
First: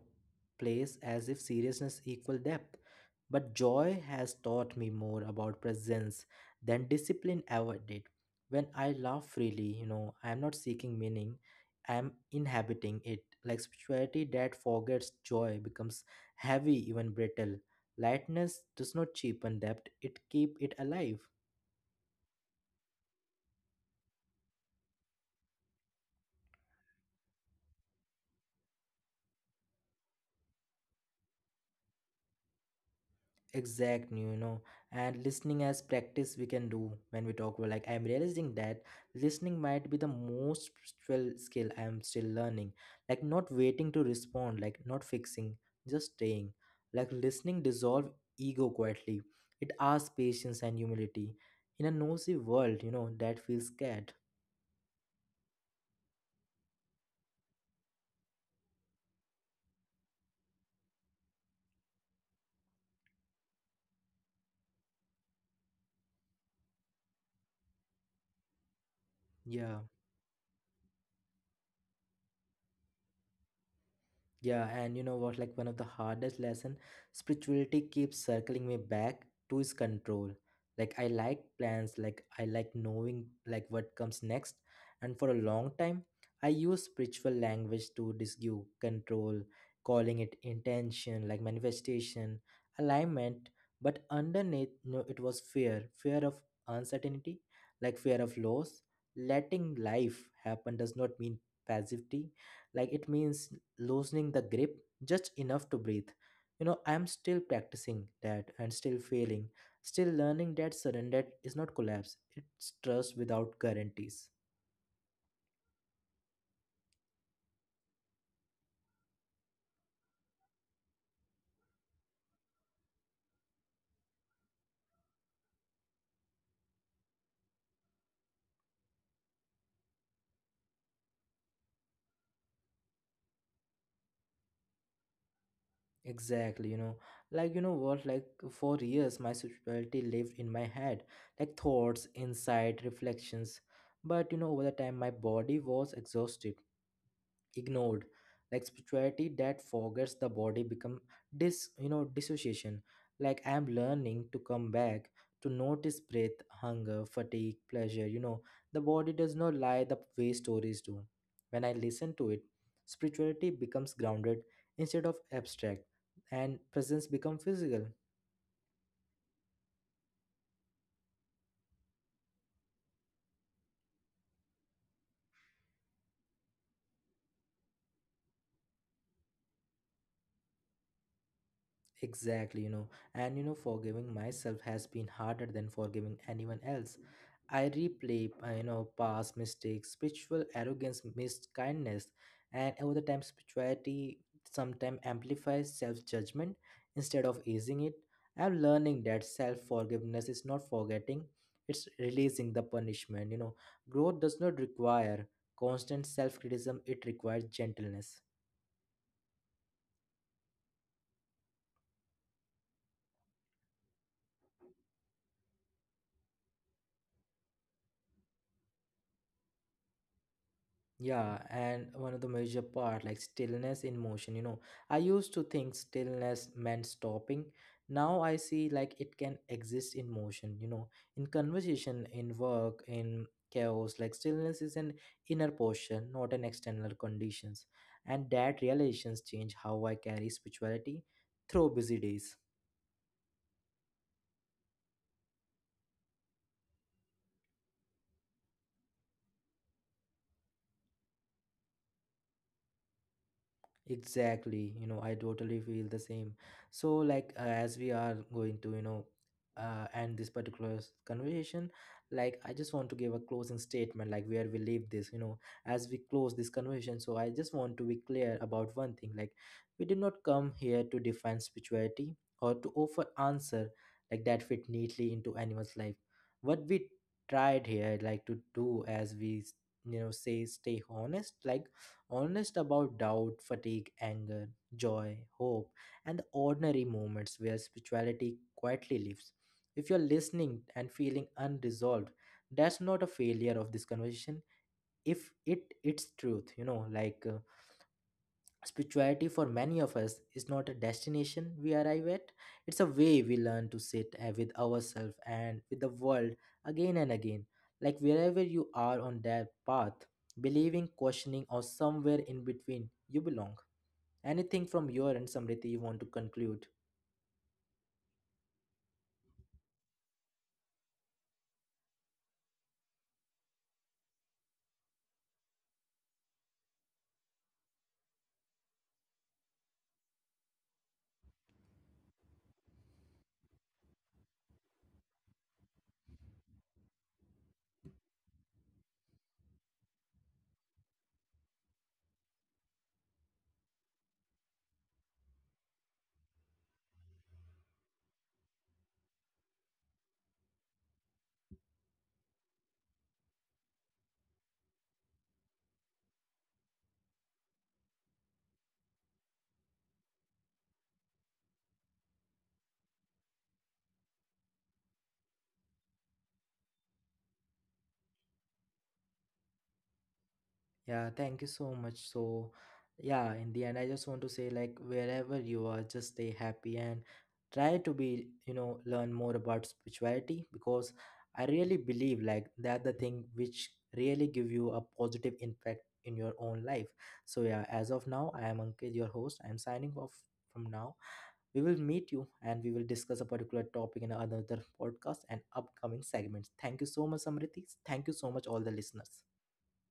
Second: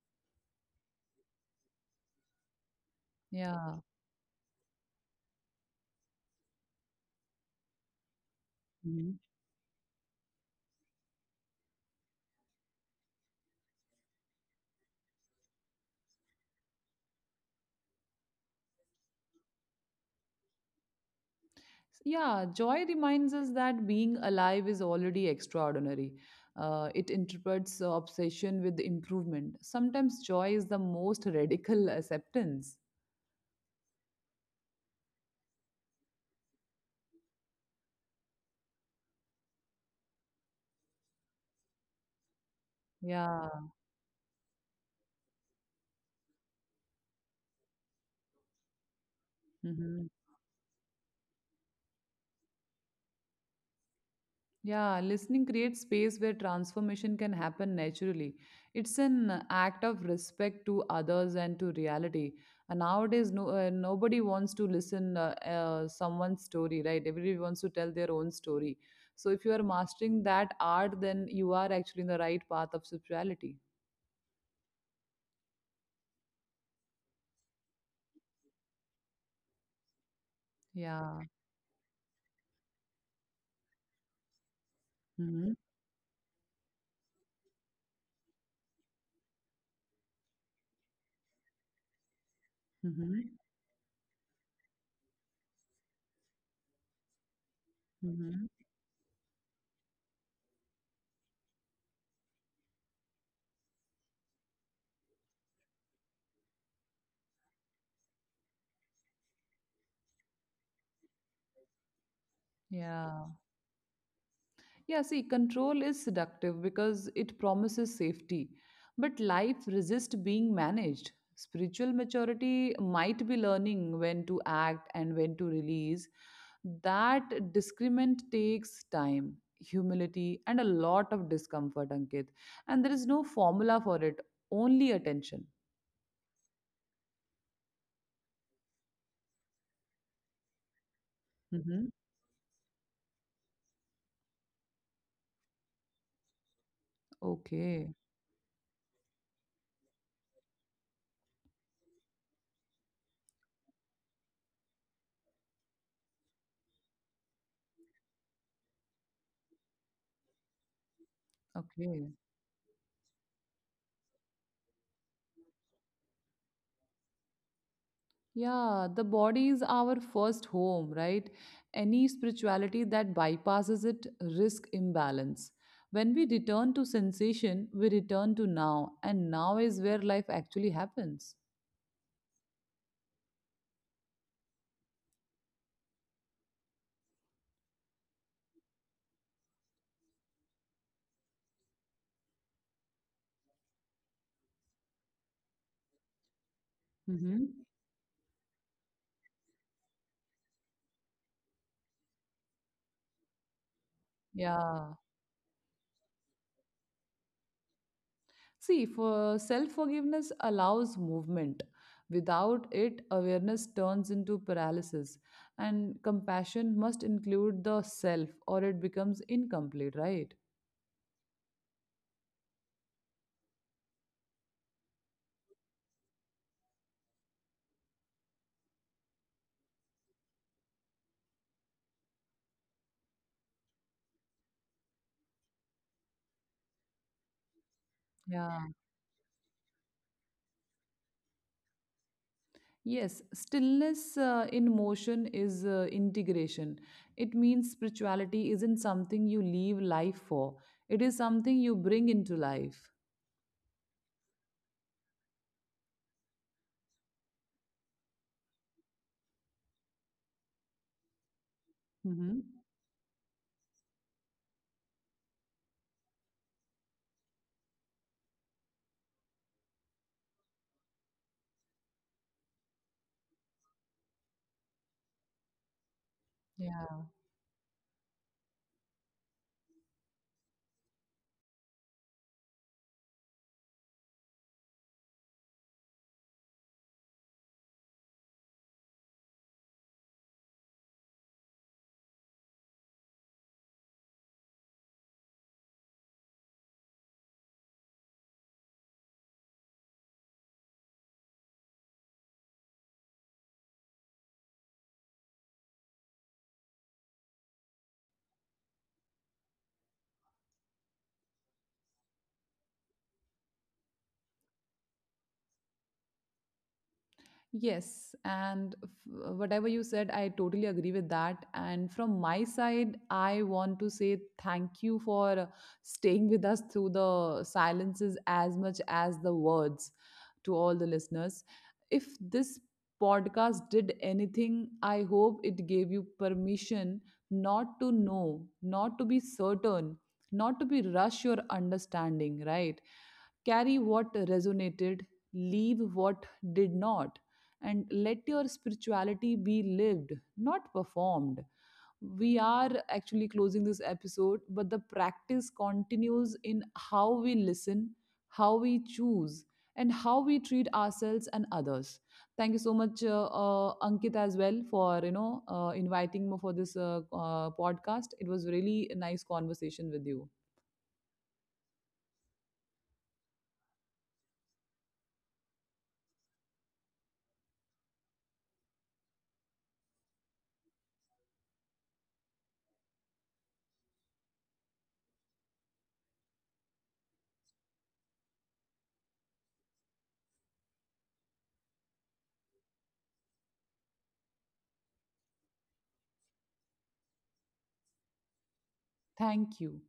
Speaker 1: place, as if seriousness equal depth. But
Speaker 2: Yeah.
Speaker 1: joy has taught me more about presence than discipline ever did. When I laugh freely, you know, I am not seeking meaning, I am inhabiting it. Like spirituality that forgets joy becomes heavy, even brittle. Lightness does not cheapen depth, it keep it alive.
Speaker 2: Yeah, joy reminds us that being alive is already extraordinary. It interprets obsession with improvement. Sometimes joy is the most radical acceptance.
Speaker 1: Exactly, you know, and listening as practice we can do when we talk about, like I'm realizing that listening might be the most spiritual skill I am still learning. Like not
Speaker 2: Yeah.
Speaker 1: waiting to respond, like not fixing, just staying. Like listening dissolve ego quietly. It asks
Speaker 2: Mhm.
Speaker 1: patience and humility in a nosy world, you know, that feels scared.
Speaker 2: Yeah, listening creates space where transformation can happen naturally. It's an act of respect to others and to reality. And nowadays, no, nobody wants to listen someone's story, right? Everybody wants to tell their own story. So if you are
Speaker 1: Yeah.
Speaker 2: mastering that art, then you are actually in the right path of spirituality.
Speaker 1: Yeah, and you know what? Like one of the hardest lesson, spirituality keeps circling me back to is control. Like I
Speaker 2: Yeah.
Speaker 1: like plans, like I like knowing like what comes next, and for a
Speaker 2: Mm-hmm.
Speaker 1: long time, I use spiritual language to disgue control, calling it intention, like manifestation,
Speaker 2: Mm-hmm.
Speaker 1: alignment. But underneath, no, it was fear, fear of uncertainty, like fear of
Speaker 2: Mm-hmm.
Speaker 1: loss. Letting life happen does not mean passivity like it means loosening the grip just enough to breathe. You know, I'm still practicing that and still failing, still learning that surrender is not collapse, it's trust
Speaker 2: Yeah.
Speaker 1: without guarantees.
Speaker 2: Yeah, see, control is seductive because it promises safety, but life resists being managed. Spiritual maturity might be learning when to act and when to release. That discernment takes time, humility, and a lot of discomfort, Ankit. And there is no formula for it, only attention.
Speaker 1: Exactly, you know, like you know what, like for years my spirituality lived in my head, like
Speaker 2: Hmm.
Speaker 1: thoughts, insight, reflections. But you know, over the time my body was exhausted,
Speaker 2: Okay,
Speaker 1: ignored. Like spirituality that forgets the body become dis you know, dissociation. Like I am learning to come back to notice breath, hunger, fatigue, pleasure, you know. The body does not lie the way stories do. When I listen
Speaker 2: okay.
Speaker 1: to it, spirituality becomes grounded instead of abstract and presence become physical.
Speaker 2: Yeah, the body is our first home, right? Any spirituality that bypasses it risk imbalance. When we return to sensation, we return to now, and now is where life actually happens.
Speaker 1: Exactly, you know, and you know forgiving myself has been harder than forgiving anyone else. I replay you know, past mistakes, spiritual arrogance, missed kindness, and over the time spirituality sometimes amplifies self-judgment instead of
Speaker 2: Hmm.
Speaker 1: easing it. I'm learning that self-forgiveness is not forgetting, it's releasing the punishment, you know. Growth does not
Speaker 2: Yeah.
Speaker 1: require constant self-criticism, it requires gentleness.
Speaker 2: See, for self-forgiveness allows movement. Without it, awareness turns into paralysis, and compassion must include the self, or it becomes incomplete, right?
Speaker 1: Yeah, and one of the major part like stillness in motion, you know. I used to think stillness meant stopping. Now I see like it can exist in motion, you know, in conversation, in work, in chaos. Like stillness is an inner portion, not an external conditions. And that
Speaker 2: Yeah.
Speaker 1: realizations change how I carry spirituality through busy days.
Speaker 2: Yes, stillness in motion is integration. It means spirituality isn't something you leave life for, it is something you bring into life.
Speaker 1: Exactly, you know, I totally feel the same. So, like, as we are going to, you know, end this particular conversation, like,
Speaker 2: Hmm.
Speaker 1: I just want to give a closing statement, like, where we leave this, you know, as we close this conversation. So, I just want to be clear about one thing, like, we did not come here to define spirituality or to offer answer like that fit neatly into anyone's life. What we
Speaker 2: Yeah.
Speaker 1: tried here, like, to do as we, you know, say, stay honest, like honest about doubt, fatigue, anger, joy, hope, and the ordinary moments where spirituality quietly lives. If you're listening and feeling unresolved, that's not a failure of this conversation. If it it's truth, you know, spirituality for many of us is not a destination we arrive at, it's a way we learn to sit with ourselves and with the world again and again. Like wherever you are on that path, believing, questioning, or somewhere in between, you belong. Anything from your end, Samriti, you want to conclude?
Speaker 2: Yes, and whatever you said, I totally agree with that. And from my side, I want to say thank you for staying with us through the silences as much as the words. To all the listeners, if this podcast did anything, I hope it gave you permission not to know, not to be certain, not to be rush your understanding, right? Carry what resonated, leave what did not, and let your spirituality be lived, not performed. We are actually closing this episode, but the practice continues in how we listen, how we choose, and how we treat ourselves and others. Thank you so much, Ankit, as well, for you know inviting me for this podcast. It was really a nice conversation with you.
Speaker 1: Yeah, thank you so much. So, yeah, in the end, I just want to say, like, wherever you are, just stay happy and try to be, you know, learn more about spirituality because I really believe, like, that the thing which really give you a positive impact in your own life. So, yeah, as of now, I am Ankit, your host. I am signing off from now. We will meet you and we will discuss a particular topic in another podcast and upcoming segments. Thank you so much, Samriti. Thank you so much, all the listeners.
Speaker 2: Thank you.